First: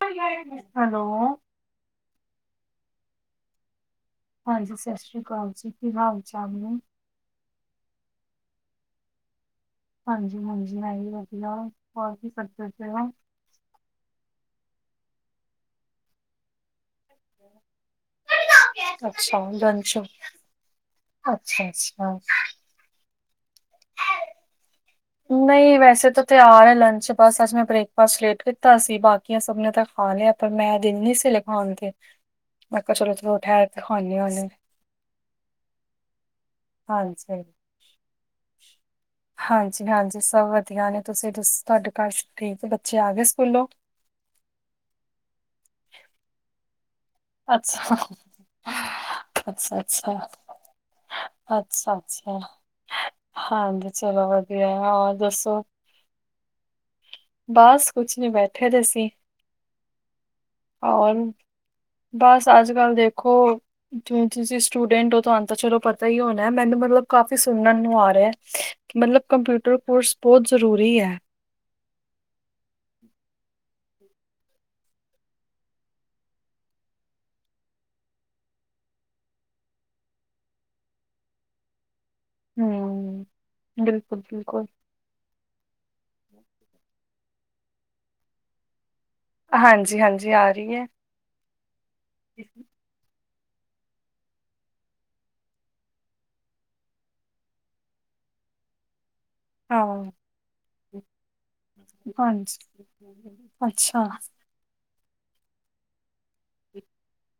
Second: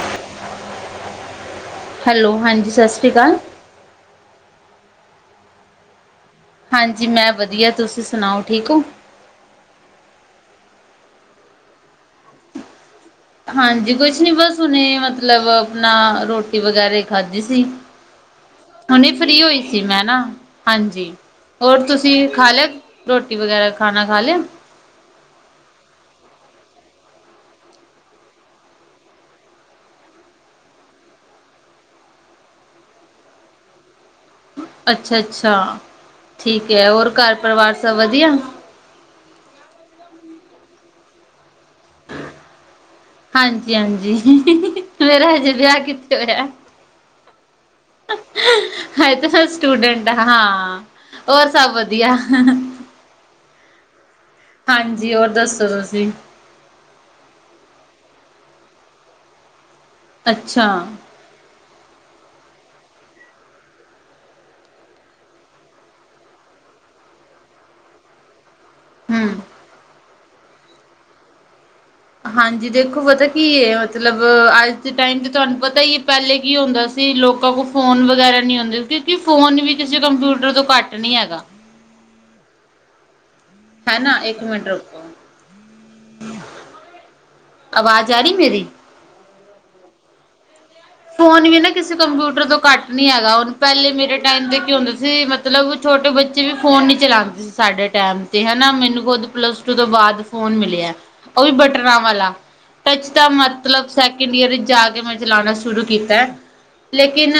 ਕੋਈ ਆਯੈ [unintelligible] hello. Hello, ਹਾਂਜੀ ਸਾਸ ਸ੍ਰੀ ਕਾਲ। ਹਾਂਜੀ, ਸਸ ਸ਼੍ਰੀ ਕਾਲ ਜੀ। ਕੀ ਹਾਲ-ਚਾਲ ਨੇ? ਜੀ ਮੈਂ ਵਧੀਆ, ਤੁਸੀਂ ਸੁਣਾਓ ਠੀਕ ਓੰ? ਹਾਂਜੀ-ਹਾਂਜੀ ਮੈ ਵੀ ਵਧੀਆ, ਹੋਰ ਕੀ ਸਭ [inaudible] ਹਾਂਜੀ, ਕੁਛ ਨੀ ਬਸ ਹੁਨੇ ਮਤਲਬ ਅਪਨਾ ਰੋਟੀ ਵਗੈਰੇ ਖਾਧੀ ਸੀ। ਹੁਨੇ ਅੱਛਾ ਫ੍ਰੀ ਹੋਈ ਸੀ ਲੰਚ ਮੈਂ ਨਾ, ਹਾਂਜੀ, ਅੱਛਾ ਹੋਰ ਅੱਛਾ ਤੁਸੀਂ ਖਾਲਿਆ ਰੋਟੀ ਵਗੈਰਾ, ਖਾਣਾ ਖਾ ਲਿਆ? ਨਹੀਂ, ਵੈਸੇ ਤਾਂ ਤਿਆਰ ਹੈ ਲੰਚ ਬਸ ਅੱਜ ਮੈਂ ਬ੍ਰੇਕਫਾਸਟ ਲੇਟ ਕੀਤਾ ਸੀ, ਬਾ ਬਾਕੀਆਂ ਸਭ ਨੇ ਤਾਂ ਖਾਲਿਆ, ਪਰ ਮੈਂ ਦਿਲ ਨੀ ਸੀ ਹਲੇ ਖਾਣ ਤੇ। ਮੈਂ ਕਿਹਾ ਚਲੋ ਥੋੜ੍ਹਾ ਠਹਿਰਕੇ ਖਾਨੀ ਆ ਹਲੇ। ਅੱਛਾ-ਅੱਛਾ, ਠੀਕ ਏ ਹੋਰ ਹਾਂਜੀ ਘਰ-ਪਰਿਵਾਰ ਸਭ ਵਧੀਆ? ਹਾਂਜੀ-ਹਾਂਜੀ ਸਭ ਵਧੀਆ ਨੇ, ਤੁਸੀਂ ਦੱਸੋ ਤੁਹਾਡੇ ਘਰ ਠੀਕ ਆ ਬੱਚੇ ਆ ਗਏ ਸਕੂਲੋ? ਹਾਂਜੀ ਮੇਰਾ ਹਜੇ ਵਿਆਹ ਕਿੱਥੇ ਹੋਇਆ। ਅੱਛਾ, ਹਜੇ ਤਾਂ ਮੈਂ ਸਟੂਡੈਂਟ ਅੱਛਾ-ਅੱਛਾ। ਹਾਂ ਹਾਂ ਹੋਰ ਸਭ ਵਧੀਆ ਅੱਛਾ-ਅੱਛਾ, ਹਾਂਜੀ ਚਲੋ ਵਧੀਆ, ਹੋਰ ਦੱਸੋ? ਤੁਸੀ ਬਾਸ ਕੁਛ ਨੀ ਬੈਠੇਦੇ ਸੀ। ਅੱਛਾ। ਔਰ, ਬਸ ਅੱਜ-ਕੱਲ ਦੇਖੋ ਜਿਵੇਂ ਤੁਸੀਂ ਸਟੂਡੈਂਟ ਓ, ਤੁਹਾਨੂੰ ਤਾਂ ਚਲੋ ਪਤਾ ਈ ਹੋਣਾ, ਮੈਨੂੰ ਮਤਲਬ ਕਾਫ਼ੀ ਸੁਣਨ ਨੂੰ ਆ ਰਿਹਾ। ਮਤਲਬ ਹਮ ਕੰਪਿਊਟਰ ਕੋਰਸ ਬਹੁਤ ਜ਼ਰੂਰੀ ਐ। ਹਾਂਜੀ, ਦੇਖੋ ਪਤਾ ਕੀ ਏ ਮਤਲਬ ਅੱਜ ਦੇ ਟਾਈਮ ਤੇ ਤੁਹਾਨੂੰ ਪਤਾ ਈ ਏ, ਪਹਿਲੇ ਕੀ ਹੁੰਦਾ ਸੀ ਕਈ ਲੋਕਾਂ ਕੋਲ ਫੋਨ ਵਗੈਰਾ ਨਹੀਂ ਹੂੰਦੇ, ਕਿਉਂਕੀ ਫੋਨ ਵੀ ਕਿਸੇ ਕੰਪਿਊਟਰ ਤੋਂ ਘੱਟ ਨਹੀਂ ਹੈਗਾ। ਹੂੰ, ਹੈਨਾ ਇੱਕ ਬਿਲਕੁਲ-ਬਿਲਕੁਲ। ਮਿੰਟ ਰੁਕੋ [inaudible] ਅਵਾਜ਼ ਆ ਰਹੀ ਮੇਰੀ? ਹਾਂਜੀ-ਹਾਂਜੀ, ਆ ਰਹੀ ਐ। ਫ਼ੋਨ ਵੀ ਨਾ ਕਿਸੇ ਕੰਪਿਊਟਰ ਤੋਂ ਘੱਟ ਨਹੀਂ ਹੈਗਾ, ਹੁਣ ਪਹਿਲੇ ਮੇਰੇ ਟਾਈਮ ਦੇ ਕੀ ਹੁੰਦਾ ਸੀ ਮਤਲਬ ਛੋਟੇ ਬੱਚੇ ਵੀ ਫੋਨ ਨੀ ਚਲਾਂਦੇ ਸੀ। ਸਾਡੇ ਟਾਇਮ ਤੇ ਹਨਾ, ਮੈਨੂੰ ਖੁਦ ਪਲੱਸ ਟੂ ਤੋਂ ਹਾਂ ਬਾਅਦ ਫੋਨ ਮਿਲਿਆ, ਉਹ ਵੀ ਬਟਨਾਂ ਵਾਲਾ। ਹਾਂਜੀ। ਟੱਚ ਤਾਂ ਮਤਲਬ ਅੱਛਾ-ਅੱਛਾ ਸੈਕਿੰਡ ਈਅਰ ਈਚ ਜਾਕੇ, ਮੈ ਚਲਾਣਾ ਸ਼ੁਰੂ ਕੀਤਾ, ਲੇਕਿਨ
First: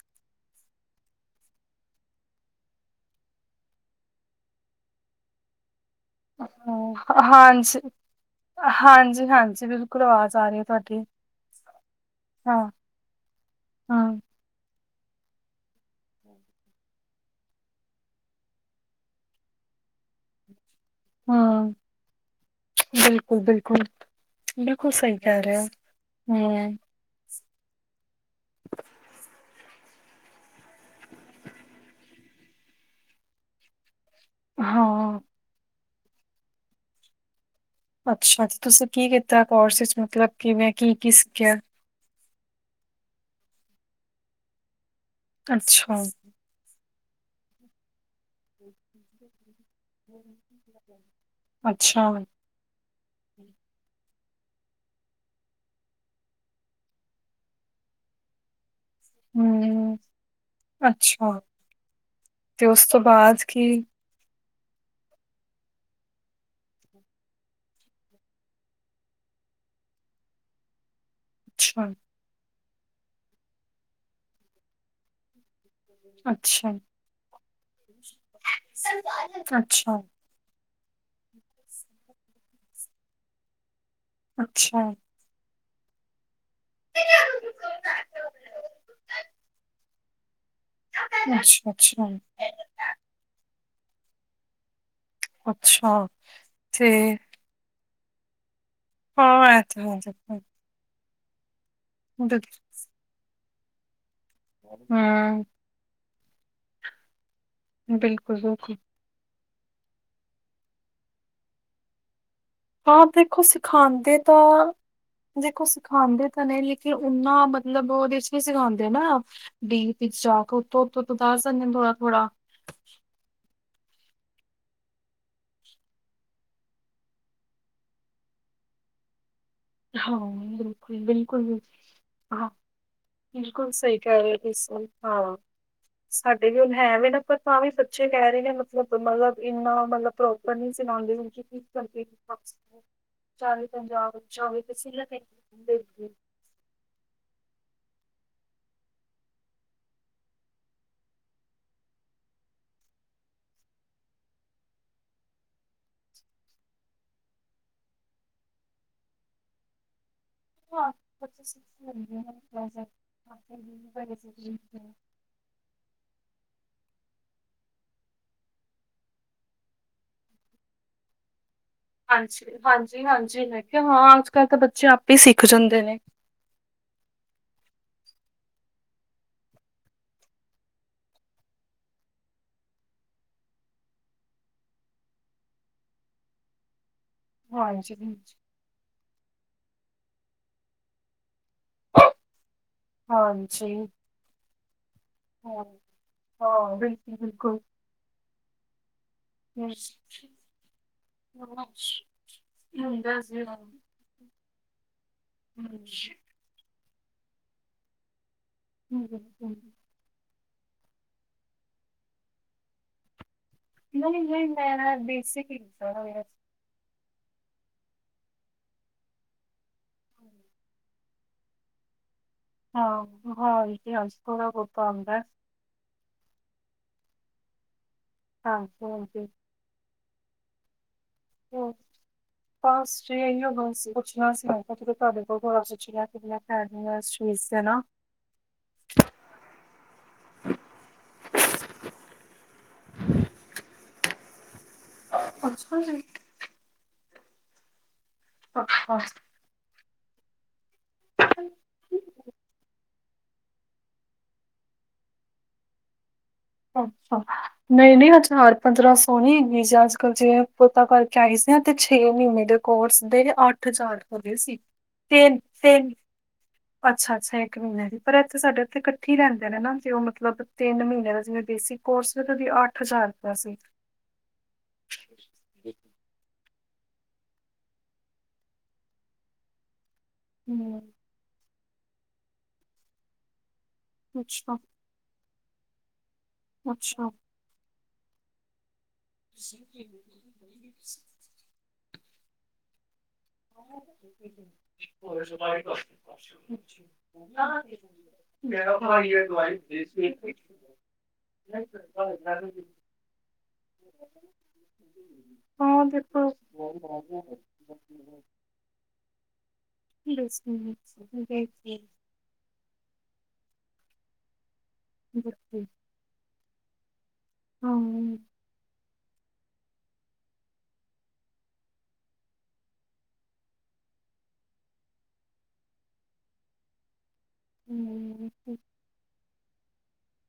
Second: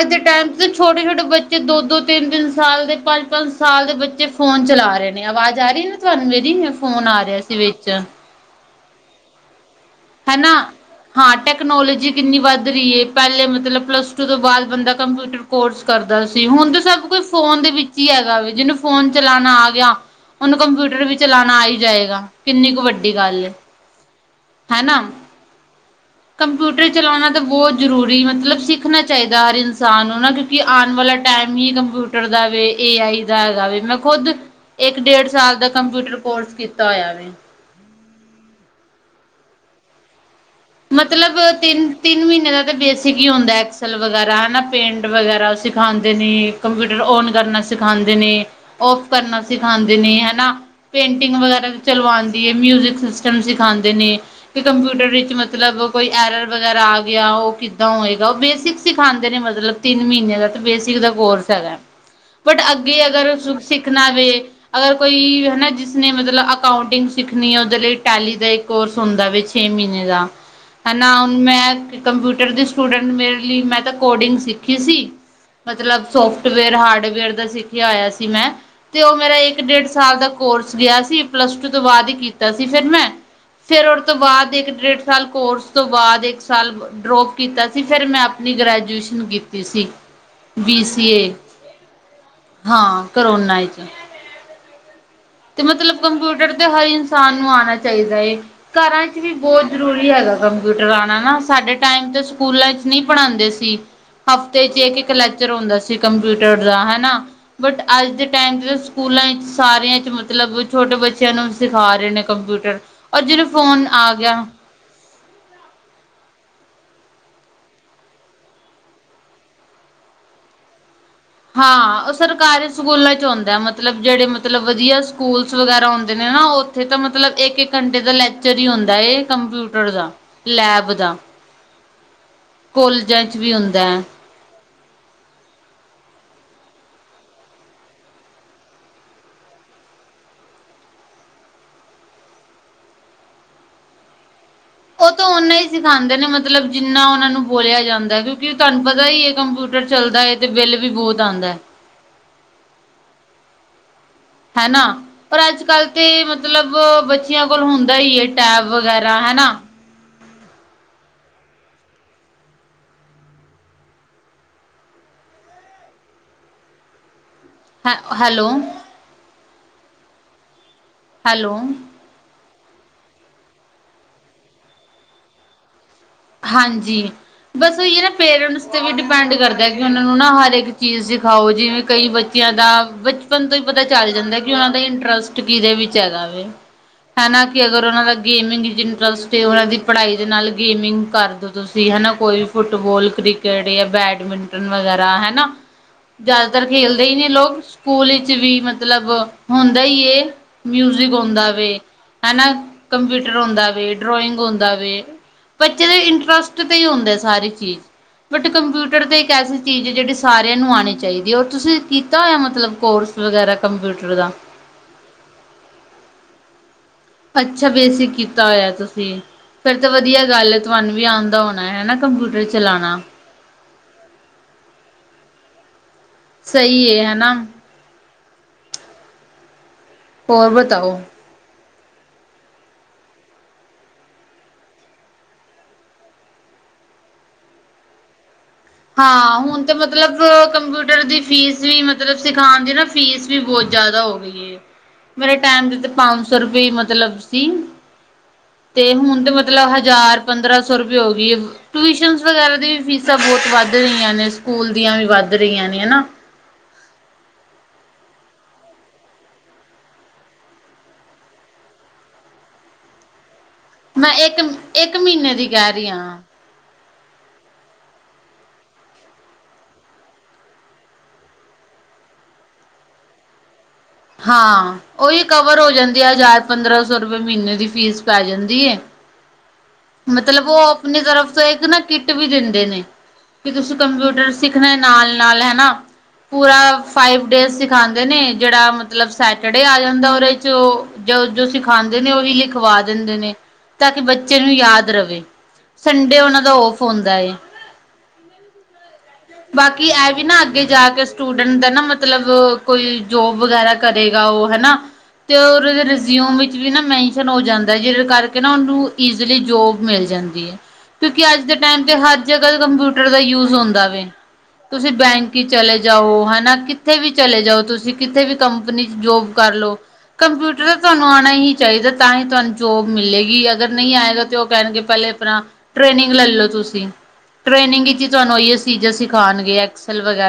ਅੱਜ ਦੇ ਟਾਈਮ 'ਚ ਛੋਟੇ-ਛੋਟੇ ਬੱਚੇ, ਦੋ-ਦੋ ਤਿੰਨ-ਤਿੰਨ ਸਾਲ ਦੇ ਪੰਜ-ਪੰਜ ਸਾਲ ਦੇ ਬੱਚੇ ਫ਼ੋਨ ਚਲਾ ਰਹੇ ਨੇ ਅਵਾਜ਼ ਆ ਰਹੀ ਨਾ ਤੁਹਾਨੂੰ ਮੇਰੀ, ਫ਼ੋਨ ਹਾਂ ਆ ਰਿਹਾ ਸੀ ਹਾਂਜੀ। ਵਿਚ। ਹਾਂਜੀ-ਹਾਂਜੀ ਬਿਲਕੁਲ, ਅਵਾਜ਼ ਆ ਹਨਾ। ਰਹੀ ਐ ਤੁਹਾਡੀ। ਹਾਂ ਟੈਕਨੋਲੋਜੀ ਕਿੰਨੀ ਵੱਧ ਹਾਂ-ਹਾਂ। ਰਹੀ ਏ, ਪਹਿਲੇ ਮਤਲਬ ਪਲੱਸ ਟੂ ਤੋਂ ਬਾਅਦ ਬੰਦਾ ਕੰਪਿਊਟਰ ਕੋਰਸ ਕਰਦਾ ਸੀ ਹੁਣ ਤਾਂ ਸਭ ਕੁਛ ਫੋਨ ਦੇ ਵਿੱਚ ਈ ਹੈਗਾ ਵੇ, ਜਿਹਨੂੰ ਫੋਨ ਚਲਾਣਾ ਆਗਿਆ ਉਹਨੂੰ ਕੰਪਿਊਟਰ ਵੀ ਚਲਾਣਾ ਹੂੰ ਆਈ ਜਾਏਗਾ, ਕਿੰਨੀ ਕੁ ਵੱਡੀ ਗੱਲ ਐ। ਬਿਲਕੁਲ-ਬਿਲਕੁਲ ਬਿਲਕੁਲ ਸਹੀ ਕੈ‌ ਰਏ ਓ, ਹੂੰ। ਚਲੌਣਾ ਤਾਂ ਬੌਤ ਜ਼ਰੂਰੀ, ਮਤਲਬ ਸਿੱਖਣਾ ਚਾਈਦਾ ਹਰ ਇਨਸਾਨ ਨੂੰ ਨਾ ਕਿਉ ਕਿ ਆਣ ਵਾਲਾ ਟਾਈਮ‌ ਈ ਕੰਪਿਊਟਰ ਦਾ ਵੇ, ਏਆਈ ਦਾ ਹੈਗਾ ਵੇ, ਮੈਂ ਖੁਦ ਇੱਕ ਹਾਂ, ਡੇਢ ਸਾਲ ਦਾ ਕੰਪਿਊਟਰ ਕੋਰਸ ਕੀਤਾ ਹੋਇਆ ਵੇ। ਅੱਛਾ, ਤੇ ਤੁਸੀਂ ਕੀ ਕੀਤਾ, ਕੋਰਸਿਸ ਮਤਲਬ ਕਿਵੇਂ? ਕੀ-ਕੀ ਮਤਲਬ ਸਿੱਖਿਆ? ਤਿਨ-ਤਿੰਨ ਮ੍ਹੀਨੇ ਦਾ ਤਾਂ ਬੇਸਿਕ ਈ ਹੁੰਦਾ, ਐਕਸਲ ਵਗੈਰਾ ਹਨਾ। ਪੇਂਟ ਵਗੈਰਾ ਅੱਛਾ, ਸਿਖਾਂਦੇ ਨੇ, ਕੰਪਿਊਟਰ ਔਨ ਕਰਨਾ ਸਿਖਾਂਦੇ ਨੇ। ਔਫ ਕਰਨਾ ਸਿਖਾਂਦੇ ਨੇ ਹੈਨਾ, ਪੇਂਟਿੰਗ ਵਗੈਰਾ ਤਾਂ ਚਲੋ ਅੱਛਾ, ਆਂਦੀ ਏ। ਮਿਊਜ਼ਿਕ ਸਿਸਟਮ ਸਿਖਾਂਦੇ ਨੇ ਕਿ ਕੰਪਿਊਟਰ ਵਿੱਚ ਮ ਮਤਲਬ ਕੋਈ ਐਰਰ ਵਗੈਰਾ ਆ ਗਿਆ ਉ ਕਿੱਦਾਂ ਹੋਏਗਾ ਉਹ ਬੇਸਿਕ ਸਿਖਾਂਦੇ ਨੇ ਮਤਲਬ ਹੂੰ, ਤਿੰਨ ਮਹੀਨੇ ਦਾ ਤੇ ਬੇਸਿਕ ਦਾ ਅੱਛਾ ਕੋਰਸ ਹੈਗਾ। ਬਟ ਤੇ ਉਸ ਅੱਗੇ ਤੋਂ ਅਗਰ ਬਾਅਦ ਕੀ? ਸੁਖ-ਸਿੱਖਣਾ ਵੇ। ਅਗਰ ਕੋਈ ਹਨਾ ਜਿਸਨੇ ਮਤਲਬ ਅਕਾਉਂਟਿੰਗ ਸਿੱਖਣੀ ਹੈ ਉਹਦੇ ਲਈ ਟੈਲੀ ਦਾ ਇੱਕ ਕੋਰਸ ਹੁੰਦਾ ਵਿੱਚ ਤਿਨ ਮਹਿਨੇ ਦਾ। ਹੈਨਾ ਹੁਨ ਮੈਂ ਅੱਛਾ, ਕੰਪਿਊਟਰ ਦੀ ਸਟੂਡੈਂਟ ਮੇਰੇ ਲਈ ਮੈਂ ਤਾਂ ਕੋਡਿੰਗ ਸਿੱਖੀ ਸੀ। ਮਤਲਬ ਅੱਛਾ। ਸੋਫਟਵੇਅਰ- ਹਾਰਡਵੇਅਰ ਦਾ ਸਿੱਖਿਆ ਹੋਇਆ ਸੀ ਮੈਂ ਤੇ ਉ ਮੇਰਾ ਅੱਛਾ, ਇੱਕ-ਡੇਢ ਅੱਛਾ, ਸਾਲ ਦਾ ਕੋਰਸ ਗਿਆ ਸੀ ਪਲੱਸ ਟੂ ਤੋਂ ਬਾਦ ਹੀ ਕੀਤਾ ਸੀ ਫਿਰ ਮੈਂ, ਫਿਰ ਉਦੇ ਤੋਂ ਬਾਦ ਇੱਕ ਅੱਛਾ, ਡੇਢ ਸਾਲ ਕੋਰਸ ਤੋਂ ਬਾਦ ਇੱਕ ਸਾਲ ਡਰੋਪ ਕੀਤਾ ਸੀ ਫਿਰ ਮੈਂ ਆਪਣੀ ਗ੍ਰੈਜੂਏਸ਼ਨ ਕੀਤੀ ਸੀ। ਬੀ ਸੀ ਏ, ਅੱਛਾ, ਹਾਂ ਕਰੋਨਾ ਇ ਚ। ਤੇ ਮਤਲਬ ਅੱਛਾ ਕੰਪਿਊਟਰ ਤੇ ਹਰ ਇਨਸਾਨ ਆਣਾ ਚਾਈਦਾ ਏ, ਘਰਾਂ ਚ ਵੀ ਹਾਂ, ਇਹ ਬੋਤ ਤਾਂ ਹੈ ਜ਼ਰੂਰੀ ਹੈਗਾ ਦੇਖੋ, ਕੰਪਿਊਟਰ ਆਣਾ ਨਾ ਸਾਡੇ ਟਾਈਮ ਤੇ ਬਿਲਕੁਲ, ਸਕੂਲਾਂ ਚ ਨੀ ਪੜਾਂਦੇ ਸੀ। ਹਫ਼ਤੇ ਚ ਇੱਕ-ਇੱਕ ਹੂੰ, ਲੈਕਚਰ ਹੁੰਦਾ ਸੀ। ਕੰਪਿਊਟਰ ਦਾ ਹਨਾ, ਬਟ ਅੱਜ ਦੇ ਟੈਮ ਚ ਬਿਲਕੁਲ-ਬਿਲਕੁਲ ਤਾਂ ਸਕੂਲਾਂ ਚ ਸਾਰਿਆਂ ਚ ਮ ਮਤਲਬ ਛੋਟੇ ਬੱਚਿਆਂ ਨੂੰ ਸਿਖਾ ਰਏ ਨੇ ਕੰਪਿਊ ਹਾਂ, ਦੇਖੋ ਸਿਖਾਂਦੇ ਤਾਂ ਦੇਖੋ, ਸਿਖਾਂਦੇ ਤਾਂ ਨੇ ਲੇਕਿ ਓਨਾ ਮਤਲਬ ਉਦੇ ਚ ਨੀ ਸਿਖਾਂਦੇ ਨਾ। ਡੀਪ ਵਿੱਚ ਜਾ ਕੇ ਉੱਤੋਂ-ਉੱਤੋਂ ਤਾਂ ਦੱਸ ਦੇਦੇ ਨੇ ਹਾਂ, ਉਹ ਥੋੜਾ-ਥੋੜਾ। ਸਰਕਾਰੀ ਸਕੂਲਾਂ ਚ ਉਂਦਾ ਮਤਲਬ ਜਿਹੜੇ ਮਤਲਬ ਵਧੀਆ ਸਕੂਲਸ ਵਗੈਰਾ ਹੁੰਦੇ ਨੇ ਨਾ ਉੱਥੇ ਤਾਂ ਮਤਲਬ ਇੱਕ-ਇੱਕ ਘੰਟੇ ਦਾ ਲੈਕਚਰ ਈ ਹੁੰਦਾਏ ਕੰਪਿਊ ਹਾਂ, ਬਿਲਕੁਲ-ਬਿਲਕੁਲ-ਬਿਲਕੁਲ। ਹਾਂ, ਕੋਲਜਾਂ ਚ ਵੀ ਬਿਲਕੁਲ ਹੁੰਦਾ ਸਈ ਐ। ਕਹਿ ਰਏ ਓ ਤੁਸੀਂ ਹਾਂ। ਸਾਡੇ ਵੀ ਹੁਣ ਹੈ ਵੇ ਨਾ ਪਰ ਤਾਂ ਵੀ ਬੱਚੇ ਕਹਿ ਰਏ ਨੇ ਮਤਲਬ-ਮਤਲਬ ਇੰਨਾ ਮਤਲਬ ਪ੍ਰੋਪਰ ਨੀ ਸਿਖਾਂਦੇ ਕਿਉਂਕਿ ਇਸ ਕਰਕੇ [unintelligible] ਚਾਲੀ-ਪਂਜਾ ਬੱਚੇ ਹੋਵੇ ਉਹ ਤਾਂ ਓਨਾ ਹੀ ਸਿਖਾਂਦੇ [unintelligible] ਨੇ ਮਤਲਬ ਜਿੰਨਾ ਓਨਾ ਨੂੰ ਬੋਲਿਆ ਜਾਂਦਾ ਕਿਉਂਕਿ ਤਹਾਨੂੰ ਪਤਾ ਈ ਏ ਕੰਪਿਊਟਰ ਚੱਲਦਾ ਏ ਤੇ ਬਿੱਲ ਵੀ ਬੋਤ ਆਂਦਾ ਏ। ਹੈਨਾ। ਪਰ ਅੱਜ- ਕੱਲ ਤੇ ਮਤਲਬ ਬੱਚਿਆਂ ਕੋਲ ਹੁੰਦਾ ਈਏ ਟੈਬ ਵਗੈਰਾ ਹਨਾ। [unintelligible] ਹੈ - ਹੈਲੋ। ਹੈਲੋ। ਹਾਂਜੀ-ਹਾਂਜੀ-ਹਾਂਜੀ, ਮੈਂ ਕਿਆ ਹਾਂ ਅੱਜ-ਕੱਲ੍ਹ ਤਾਂ ਬੱਚੇ ਆਪੇ ਈ ਸਿੱਖ ਜਾਂਦੇ ਨੇ। ਹਾਂਜੀ। ਬਸ ਓਈ ਏ ਨਾ ਪੇਰੈਂਟਸ ਤੇ ਵੀ ਡਿਪੈਂਡ ਕਰਦਾ ਕਿ ਓਨਾ ਨੂੰ ਨਾ ਹਰ ਏਕ ਚੀਜ਼ ਸਿਖਾਓ ਜੀ ਜਿਵੇਂ ਕਈ ਬੱਚ ਚਿਆਂ ਦਾ ਬਚਪਨ ਤੋਂ ਈ ਪਤਾ ਚੱਲ ਜਾਂਦਾ ਕਿ ਓਨਾਂ ਦਾ ਇੰਟਰਸਟ ਕੀਦੇ ਵਿੱਚ ਹੈਗਾ ਵੇ? [inaudible] ਹੈਨਾ ਕਿ ਅਗਰ ਹਾਂਜੀ, ਓਨਾਂ ਦਾ ਹਾਂਜੀ, ਗੇਮਿੰਗ ਚ ਇੰਟਰਸਟ ਏ ਓਨਾਂ ਦੀ ਪੜ੍ਹਾਈ ਦੇ ਨਾਲ ਗੇਮਿੰਗ ਕਰਦੋ। ਤੁਸੀਂ ਹਾਂ, ਹਨਾ ਕੋਈ ਵੀ ਫੁੱਟਬੋਲ, ਕ੍ਰਿਕਟ ਜਾਂ ਬੈਡਮਿੰਟਨ ਵਗੈਰਾ ਹੈਨ ਨਾ, ਜ਼ਿਆਦਾਤਰ ਹਾਂ ਖੇਲਦੇ ਈ ਨੇ ਬਿਲਕੁਲ-ਬਿਲਕੁਲ। ਲੋਕ ਸਕੂਲ ਵਿੱਚ ਵੀ ਮਤਲਬ ਹੁੰਦਾ ਇਏ ਮਿਊਜਿਕ ਹੁੰਦਾ ਵੇ ਹਨਾ, ਕੰਪਿਊਟਰ ਉਂਦਾ ਨਹੀਂ-ਨਹੀਂ ਵੇ ਡਰੋਇੰਗ ਹੁੰਦਾ ਵੇ। ਚਲੋ ਇੰਟਰਸਟ ਤੇ ਹੀ ਹੁੰਦੇ ਸਾਰੀ ਚੀਜ਼ ਬਟ ਕੰਪਿਊਟਰ ਤੇ ਇੱਕ ਐਸੀ ਏ ਜੇਹੜੀ ਸਾਰਿਆਂ ਨੂੰ ਆਉਣੀ ਚਾਹੀਦੀ ਔਰ ਤੁਸੀਂ ਕੀਤਾ ਹੋਆ ਮਤਲਬ ਕੋਰਸ ਵਗੈਰਾ ਕੰਪਿਊਟਰ ਦਾ। ਮੈ ਨਾ ਬੇਸਿਕ ਹੀ ਕੀਤਾ ਹੋਇਆ ਵੇ। ਅੱਛਾ, ਬੇਸਿਕ ਕੀਤਾ ਹੋਇਆ ਤੁਸੀਂ। ਫੇਰ ਤੇ ਵਧੀਆ ਗੱਲ ਏ ਤੁਆਨੂੰ ਵੀ ਆਂਦਾ ਹੋਣਾ ਹੈਨਾਂ ਕੰਪਿਊਟਰ ਚਲਾਉਣਾ। ਹਾਂ, ਹਾਂ, ਇਤਿਹਾਸ ਥੋੜਾ-ਬੋਤ ਆਂਦਾ ਸਈ ਏ ਹਨਾਂ। ਹਾਂਜੀ, ਹਾਂਜੀ। ਹੋਰ ਬਤਾਓ? [inaudible] ਫਸ ਜੀ ਇਨ੍ਹਾਂ ਕੰਮ ਸੀ ਪੁੱਛਣਾ ਸੀ, [unintelligible] ਮੈਂ ਤੁਆਡੇ ਕੋਲ ਥੋੜਾ ਪੁੱਛਣਾ, ਕਰਨਾ। [unintelligible] ਨਾਂ ਹਾਂ ਹੁਣ ਤੇ ਮਤਲਬ ਕੰਪਿਊਟਰ ਦੀ ਫੀਸ ਵੀ ਮਤਲਬ ਸਿਖਾਣ ਦੀ ਨਾਂ ਫੀਸ ਵੀ ਬੋਤ ਜ਼ਿਆਦਾ ਹੋਗੀ ਹੁਈ ਏ ਆ। ਮੇਰੇ ਟਾਇਮ ਦੇ ਅੱਛਾ ਤੇ ਜੀ। ਪੰਜ ਸੌ ਰੁਪਏ ਮਤਲਬ ਸੀ ਤੇ ਹੁਣ ਤੇ ਮਤ ਮਤਲਬ ਹਜ਼ਾਰ-ਪੰਦਰਾਂ ਸੌ ਰੁਪਏ ਹੋ ਗਈ ਏ ਟਿਊਸ਼ਨ ਵਗੈਰਾ ਦੀ ਵੀ ਫੀਸਾਂ ਬੋਤ ਵੱਧ ਵੱਧ ਰਈਆਂ ਨੇਂ, ਸਕੂਲ ਦੀਆਂ ਵੀ ਵੱਧ ਰਈਆਂ ਨੇਂ ਹਨਾਂ ਅੱਛਾ। ਨਈਂ, ਨਈਂ, ਹਜ਼ਾਰ-ਪੰਦਰਾਂ ਸੋ ਨੀਂ [unintelligible] ਜੇ ਅੱਜ-ਕਲ ਜੇਵੇ ਪਤਾ ਕਰ ਸੀ ਆ ਛੇ ਮੀਂਨੇ ਦੇ ਕੋਰਸ ਦੇ ਅੱਠ ਫਿਰ ਸਟਾਟ ਮੈਂ ਹੋ ਗਏ ਇੱਕ ਸੀ। ਇੱਕ ਮਹੀਨੇ ਦੀ ਕਹਿ ਰਹੀ ਤਿੰਨ-ਤਿੰਨ। ਹਾਂ। ਅੱਛਾ-ਅੱਛਾ ਇੱਕ ਮਹੀਨੇ ਦੀ। ਪਰ ਇੱਥੇ ਸਾਡੇ ਇੱਥੇ ਕੱਠੀ ਲੈਂਦੇ ਨੇਂ ਨਾਂ ਤੇ ਓ ਮਤਲਬ ਤਿੰਨ ਮੀਂਨੇਂ ਦਾ ਜਿਵੇਂ ਬੇਸਿਕ ਕੋਰਸ ਦੀ ਵੀ ਅੱਠ ਹਜ਼ਾਰ ਰੁਪਇਆ ਸੀ। ਓਈ ਕਵਰ ਹੋ ਜਾਂਦੀ ਏ, ਹਜ਼ਾਰ-ਪੰਦਰਾਂ ਸੌ ਰੁਪਏ ਦੀ ਫੀਸ ਪੈ ਜਾਂਦੀ ਏ। ਮਤਲਬ ਓ ਹੂੰ, ਆਪਣੀ ਤਰਫ਼ ਤੇ ਇੱਕ ਨਾਂ ਕਿੱਟ ਵੀ ਦਿੰਦੇ ਨੇਂ ਕਿ ਤੁਸੀਂ ਕੰਪਿਊਟਰ ਸਿੱਖਣਾ ਨਾਲ-ਨਾਲ ਹੈਨਾਂ! ਪੂਰਾ ਅੱਛਾ-ਅੱਛਾ। ਫਾਈਵ ਡੇਜ ਸਿਖਾਦੇ ਨੇਂ ਜੇੜਾ ਮਤ ਮਤਲਬ ਸੈਟਰਡੇ ਆ ਜਾਂਦਾ ਓਦੇ ਚ ਓ ਜੋ, ਜੋ ਸਿਖਾਂਦੇ ਨੇਂ ਓਵੀ ਲਿਖਵਾ ਦਿੰਦੇ ਨੇਂ। ਤਾਂ ਕਿ ਬੱਚੇ ਨੂੰ ਯਾਦ ਰਵੇ। ਸੰਡੇ ਉਹਨਾਂ ਦਾ ਔਫ ਹੁੰਦਾ ਏ। [inaudible] ਬਾਕੀ ਐ ਵੀ ਨਾਂ ਅੱਗੇ ਜਾ ਕੇ ਸਟੂਡੈਂਟ ਦਾ ਨਾਂ ਮਤਲਬ ਕੋਈ ਜੋਬ ਵਗੈਰਾ ਕਰੇਗਾ ਓ ਹਨਾਂ ਤੇ ਓ ਰ ਹਾਂ ਦੇਖੋ ਰਿਜ਼ਿਊਮ ਵਿਚ ਨਾ ਮੈਨਸ਼ਨ ਹੋ ਜਿਦੇ ਕਰਕੇ ਨਾਂ ਓਨੂੰ ਈਜ਼ਲੀ ਜੋਬ ਮਿਲ ਜਾਂਦੀ ਐ। ਦੇਖੀ ਕਿਉਂਕਿ ਅੱਜ ਦੇ ਦੇਖੀ। ਟਾਈਮ ਤੇ ਹਰ ਜਗ੍ਹਾ ਕੰਪਿਊਟਰ ਦਾ ਯੂਜ਼ ਹੁੰਦਾ ਵੇ ਤੁਸੀਂ ਬੈਂਕ ਈ ਚਲੇ ਜਾਓ, ਹੈਨਾਂ ਕਿੱਥੇ ਵੀ ਚਲੇ ਜਾਓ ਹਾਂ, ਤੁਸੀਂ ਕਿੱਥੇ ਵੀ ਕੰਪਨੀ ਚ ਜੋਬ ਕਰ ਲੋ ਕੰਪਿਊਟਰ ਤਾਂ ਤੁਆਨੂੰ ਆਣਾ ਹੀ ਚਾਈਦਾ ਤਾਂ ਹੀ ਤੁਆਨੂੰ ਜੋਬ ਮਿਲੇਗੀ। ਅਗਰ ਨਹੀਂ ਆਏਗਾ ਤਾਂ ਓ ਕੈਣਗੇ ਪੈਲੇ ਆਪਣਾ, ਟ੍ਰੇਨਿੰਗ ਲੱਲੋ ਤੁਸੀਂ, ਟ੍ਰੇਨਿੰਗ ਵਿਚ ਤੁਆਨੂੰ ਹੂੰ। ਏਈਓ ਚੀਜ਼ਾਂ ਸਿਖਾਂਣਗੇ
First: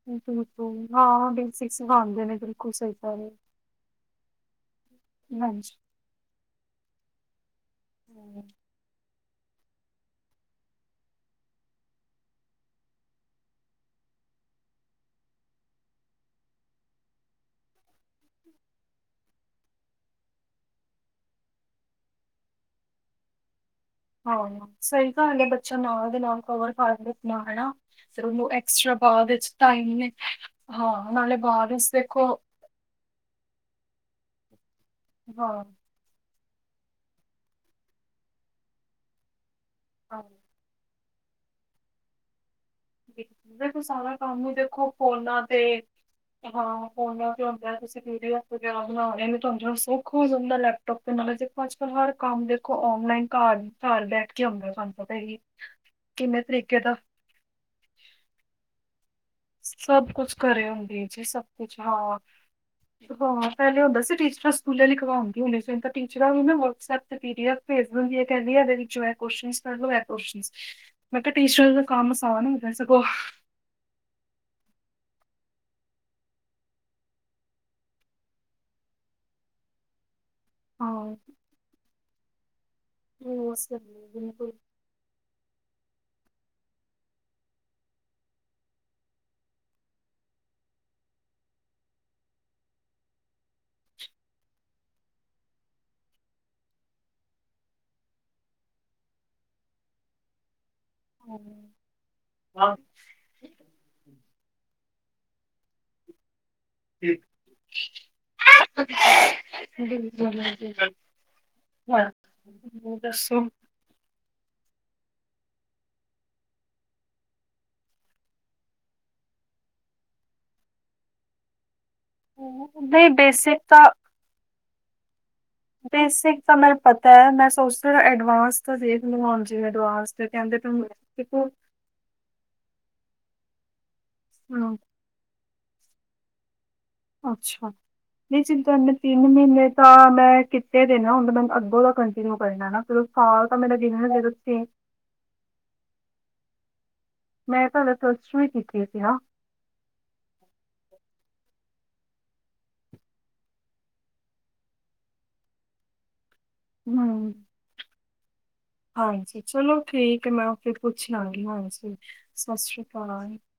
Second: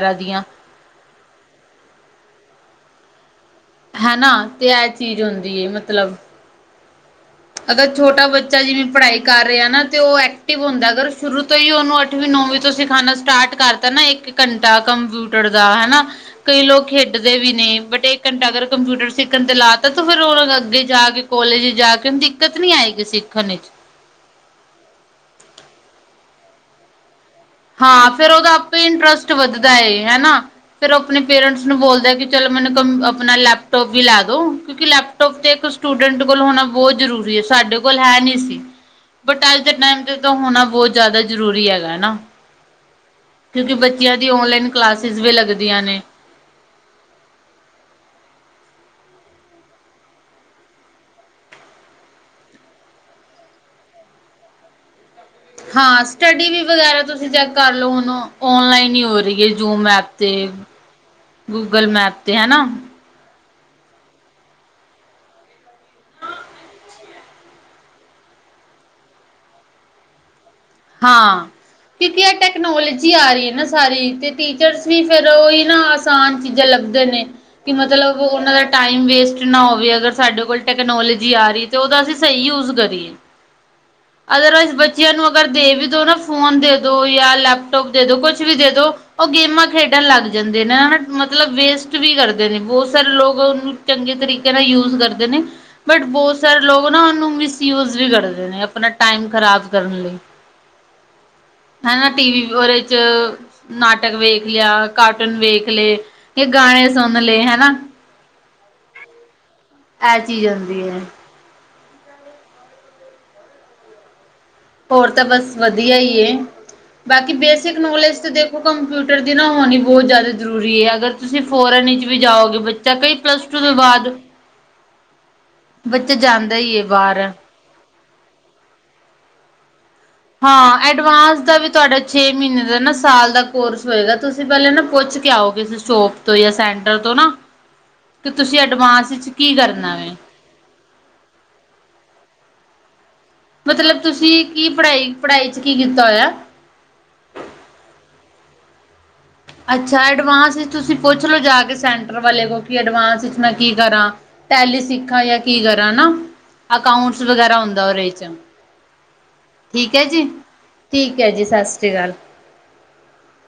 ਹਾਂ, ਹਾਂ, ਬੇਸਿਕ ਸਿਖਾਂਦੇ ਨੇਂ ਬਿਲਕੁਲ ਸਈ ਸਾਰੇ ਹਨਾਂ ਤੇ ਇਹ ਚੀਜ਼ ਹੁੰਦੀ ਏ ਹਾਂਜੀ। ਮਤਲਬ ਅਗਰ ਛੋਟਾ ਹਮ, ਬੱਚਾ ਜਿਵੇਂ ਪੜ੍ਹਾਈ ਕਰ ਰਿਆ ਆ ਨਾਂ ਤੇ ਓ ਐਕਟਿਵ ਹੁੰਦਾ, ਅਗਰ ਸ਼ੁਰੂ ਤੋਂ ਈ ਓਨੂੰ ਅੱਠਵੀਂ-ਨੌਵੀਂ ਤੋਂ ਸਿਖਾਣਾ ਸਟਾਰਟ ਕਰਤਾ ਨਾਂ ਇੱਕ ਘੰਟਾ ਕੰਪਿਊਟਰ ਦਾ ਹਨਾਂ ਕਈ ਲੋਕ ਖੇਡਦੇ ਵੀ ਨੇਂ, ਬਟ ਇੱਕ ਘੰਟਾ ਅਗਰ ਕੰਪਿਊਟਰ ਸਿੱਖਣ ਤੇ ਲਾ ਤਾ ਤਾਂ ਫਿਰ ਓਨਾਂ ਅੱਗੇ ਜਾ ਕੇ ਕੋਲੇਜ ਜਾ ਕੇ ਓਨੂੰ ਦਿੱਕਤ ਨੀਂ ਆਏਗੀ ਸਿੱਖਣ ਇੱਚ ਹਾਂ, ਸਈ ਗੱਲ ਏ, ਬੱਚਾ ਨਾਲ ਦੀ ਨਾਲ ਕਵਰ ਕਰ ਲੇ। ਨਾਂ ਹਨਾਂ ਹਾਂ ਫੇਰ ਓਨੂੰ ਉਹਦਾ ਆਪੇ ਐਕਸਟਰਾਂ ਬਾਅਦ ਇੰਟਰਸਟ ਵਿੱਚ ਵੱਧਦਾ ਟਾਈਮ ਏ ਨੇਂ ਹਨਾ। ਫੇਰ ਉਹ ਹਾਂ ਆਪਣੇ ਨਾਲੇ ਪੇਰੈਂਟਸ ਬਾਅਦ ਨੂੰ ਵਿੱਚ ਬੋਲਦਾ ਕਿ ਦੇਖੋ ਚਲੋ ਮੈਨੂੰ ਕੰਮ ਆਪਣਾ ਲੈਪਟੋਪ ਵੀ ਲੈ ਦੋ ਕਿਉਂਕਿ ਲੈਪਟੋਪ ਹਾਂ ਤੇ ਇੱਕ ਸਟੂਡ ਡੇੰਟ ਕੋਲ ਹੋਣਾ ਬੋਹਤ ਜ਼ਰੂਰੀ ਐ ਸਾਡੇ ਕੋਲ ਹੈ ਨੀਂ ਸੀ। ਬਟ ਅੱਜ ਦੇ ਟਾਈਮ ਤੇ ਹਾਂ ਤਾਂ ਹੋਣਾ ਬੋਤ ਜ਼ਿਆਦਾ ਜ਼ਰੂਰੀ ਹੈਗਾ ਹਨਾਂ। ਦੇਖੋ ਸਾਰਾ ਕੰਮ ਹੀ ਔਨਲਾਈਨ ਦੇਖੋ ਕਲਾਸਿਸ ਵੀ ਫੋਨਾਂ ਤੇ ਲੱਗਦੀਆਂ ਨੇ। ਹਾਂ ਫੋਨਾ ਤੇ ਹੁੰਦਾ ਤੁਸੀਂ ਵੀਰੇ [unintelligible] ਵਗੈਰਾ ਬਣਾ ਰਹੇ ਤੁਹਾਨੂੰ ਸੁਖ ਹੋ ਜਾਂਦਾ ਲੈਪ ਟੋਪ ਤੇ ਨਾਲੇ ਦੇਖੋ ਅੱਜ-ਕੱਲ੍ਹ ਹਰ ਕੰਮ ਦੇਖੋ ਔਨਲਾਈਨ ਘਰ, ਘਰ ਬੈਠ ਕੇ ਆਉਂਦਾ ਤੁਹਾਨੂੰ ਪਤਾ ਏ। ਹਾਂ ਸਟੱਡੀ ਵੀ ਵਗੈਰਾ ਤੁਸੀਂ ਚੈੱਕ ਕਰ ਲਓ ਹੁਨ ਓਨਲਾਈਨ ਈ ਹੋ ਰਹੀ ਏ ਜੂਮ ਐਪ ਸਭ ਤੇ, ਕੁਛ ਘਰੇ ਹੁੰਦੀ ਜੀ ਸਭ ਕੁਛ ਗੂਗਲ ਮੈਪ ਹਾਂ। ਤੇ ਹਨਾ। ਹਾਂ ਪਹਿਲੇ ਹੁੰਦਾ ਸੀ ਟੀਚਰਾਂ ਸਕੂਲੇ ਲਿਖਵਾਉਂਦੀ ਹੁੰਦੇ ਸੀ ਤਾਂ ਹੁਣ ਟੀਚਰਾਂ ਵੀ ਮੈਂ ਵਟਸਐਪ ਤੇ ਪੀ ਡੀ ਐਫ ਭੇਜ ਦਿੰਦੀਆਂ ਕਹਿੰਦੀ ਏ ਇਹਦੇ ਵਿੱਚੋਂ ਐ ਕੁਅਸ਼ਚਨਜ ਕਰ ਲੋ ਐ ਕੁਅਸ਼ਚਨਜ। ਹਾਂ, ਕਿਉਂਕਿ ਐ ਸਗੋਂ ਟੈਕਨੋਲੋਜੀ ਆ ਰਹੀ ਹੈ ਨਾ ਸਾਰੀ ਤੇ ਟੀਚਰਸ ਵੀ ਫਿਰ ਉਹੀ ਨਾ ਆਸਾਨ ਚੀਜ਼ਾਂ ਲੱਭਦੇ ਨੇ। ਕਿ ਮਤਲਬ ਉਹਨਾਂ ਦਾ ਟਾਈਮ ਵੇਸਟ ਨਾ ਹੋਵੇ ਅਗਰ ਸਾਡੇ ਕੋਲ ਹਾਂ। ਟੈਕਨੋਲੋਜੀ ਆ ਰਹੀ ਤੇ ਉਹਦਾ ਅਸੀਂ ਸਹੀ ਯੂਜ ਕਰੀਏ। ਉਸ ਕਰਨੀ ਬਿਲਕੁਲ ਅਦਰਵਾਈਜ਼ ਬੱਚਿਆਂ ਨੂੰ ਪਰ ਦੇ ਵੀ ਦੋ ਨਾ ਫੋਨ ਦੇ ਦੋ ਜਾਂ ਲੈਪਟੋਪ ਦੇ ਦੋ ਕੁਛ ਵੀ ਦੇ ਦੋ- ਉਹ ਗੇਮਾਂ ਖੇਡਣ ਲੱਗ ਜਾਂਦੇ ਨੇ ਹਨਾ ਮਤਲਬ ਵੇਸਟ ਵੀ ਕਰਦੇ ਨੇ ਬਹੁਤ ਸਾਰੇ ਲੋਕ ਉਹਨੂੰ ਚੰਗੇ ਤਰੀਕੇ ਨਾਲ ਯੂਜ ਕਰਦੇ ਨੇ। ਬਟ ਬਹੁਤ ਸਾਰੇ ਲੋਕ ਨਾ ਉਹਨੂੰ ਮਿਸਯੂਜ ਵੀ ਕਰਦੇ ਨੇ ਆਪਣਾ ਟਾਈਮ ਖ਼ਰਾਬ ਕਰਨ ਲਈ। ਹਾਂਜੀ ਹਨਾ ਟੀ ਵੀ ਉਹਦੇ 'ਚ ਨਾਟਕ ਵੇਖ ਲਿਆ, ਕਾਰਟੂਨ ਵੇਖ ਲਏ। ਕਿ ਗਾਣੇ ਸੁਣ ਲੇ ਹਨਾ। ਇਹ ਚੀਜ਼ ਹੁੰਦੀ ਹੈ [unintelligible] ਹਾਂ, ਹੋਰ ਦੱਸੋ? ਹੋਰ ਤਾਂ ਬਸ ਵਧੀਆ ਈ ਏ। ਬਾਕੀ ਬੇਸਿਕ ਨੌਲੇਜ ਤਾਂ ਦੇਖੋ ਕੰਪਿਊਟਰ ਦੀ ਨਾ ਹੋਣੀ ਬਹੁਤ ਜ਼ਿਆਦਾ ਜ਼ਰੂਰੀ ਏ ਅਗਰ ਤੁਸੀਂ ਫੋਰਨ ਵਿੱਚ ਵੀ ਜਾਓਗੇ ਬੱਚਾ ਨਹੀਂ ਕਈ ਪਲੱਸ ਬੇਸਿਕ ਟੂ ਤੋਂ ਤਾਂ ਬਾਅਦ ਬੱਚਾ ਬੇਸਿਕ ਤਾਂ ਜਾਂਦਾ ਹੀ ਮੈਨੂੰ ਹੈ ਪਤਾ ਬਾਹਰ ਮੈਂ ਸੋਚਦੀ ਐਡਵਾਂਸ ਤਾਂ ਦੇਖ ਲਵਾਂ ਹੁਣ ਜਿਵੇ ਐਡਵਾਂਸ ਫਿਰ ਕਹਿੰਦੇ ਹਾਂ ਤੁਹਾਨੂੰ ਐਡਵਾਂਸ ਦਾ ਵੀ ਤੁਹਾਡਾ ਛੇ ਮਹੀਨੇ ਦਾ ਨਾ ਸਾਲ ਦਾ ਕੋਰਸ ਹੋਏਗਾ ਤੁਸੀਂ ਪਹਿਲੇ ਹਾਂ ਨਾ ਪੁੱਛ ਕੇ ਆਓ ਕਿਸੇ ਸਟੋਪ ਤੋ ਜਾਂ ਸੈਂਟਰ ਤੋਂ। ਨਾ ਅੱਛਾ, ਕਿ ਨਹੀਂ ਤੁਸੀਂ ਜਿੱਦਾਂ ਮੈਂ ਐਡਵਾਂਸ ਤਿੰਨ ਵਿੱਚ ਕੀ ਮਹੀਨੇ ਕਰਨਾ ਤਾਂ ਵੇ ਮੈਂ ਇਹ ਦਿਨ ਨਾ ਹੁਣ ਤਾਂ ਮੈਨ ਅੱਗੋਂ ਦਾ ਕੰਟੀਨਿਊ ਕਰਨਾ ਨਾ ਫਿਰ ਸਾਲ ਤਾਂ ਮੇਰਾ ਦਿਨ ਮਤਲਬ ਤੁਸੀਂ ਜਦੇਂ ਕੀ ਪੜ੍ਹਾਈ ਪੜ੍ਹਾਈ 'ਚ ਕੀ ਕੀਤਾ ਹੋਇਆ? ਮੈਂ ਭਾਵੇਂ ਪਲਸਟੋ ਵੀ ਕੀਤੀ ਸੀ ਹਨਾ। ਅੱਛਾ ਐਡਵਾਂਸ ਵਿਚ ਤੁਸੀਂ ਪੁੱਛ ਲੋੋ ਜਾ ਕੇ ਸੈਂਟਰ ਵਾਲੇ ਕੋਲ ਕਿ ਐਡਵਾਂਸ ਵਿੱਚ ਮੈਂ ਕੀ ਕਰਾਂ। ਟੈਲੀ ਸਿੱਖਾਂ ਜਾਂ ਕੀ ਕਰਾਂ ਨਾ, ਅਕਾਊਂਟਸ ਹੂੰ ਵਗੈਰਾ ਹੁੰਦਾ ਉਹਦੇ 'ਚ। ਹਾਂਜੀ ਚਲੋ ਹੈ ਜੀ ਠੀਕ ਏ ਮੈਂ ਉੱਥੇ ਪੁੱਛ ਠੀਕ ਹੈ ਜੀ ਲਾਂਗੀ ਸਤਿ ਸ਼੍ਰੀ ਹਾਂਜੀ ਅਕਾਲ। ਸਾਸਰੀ ਕਾਲ।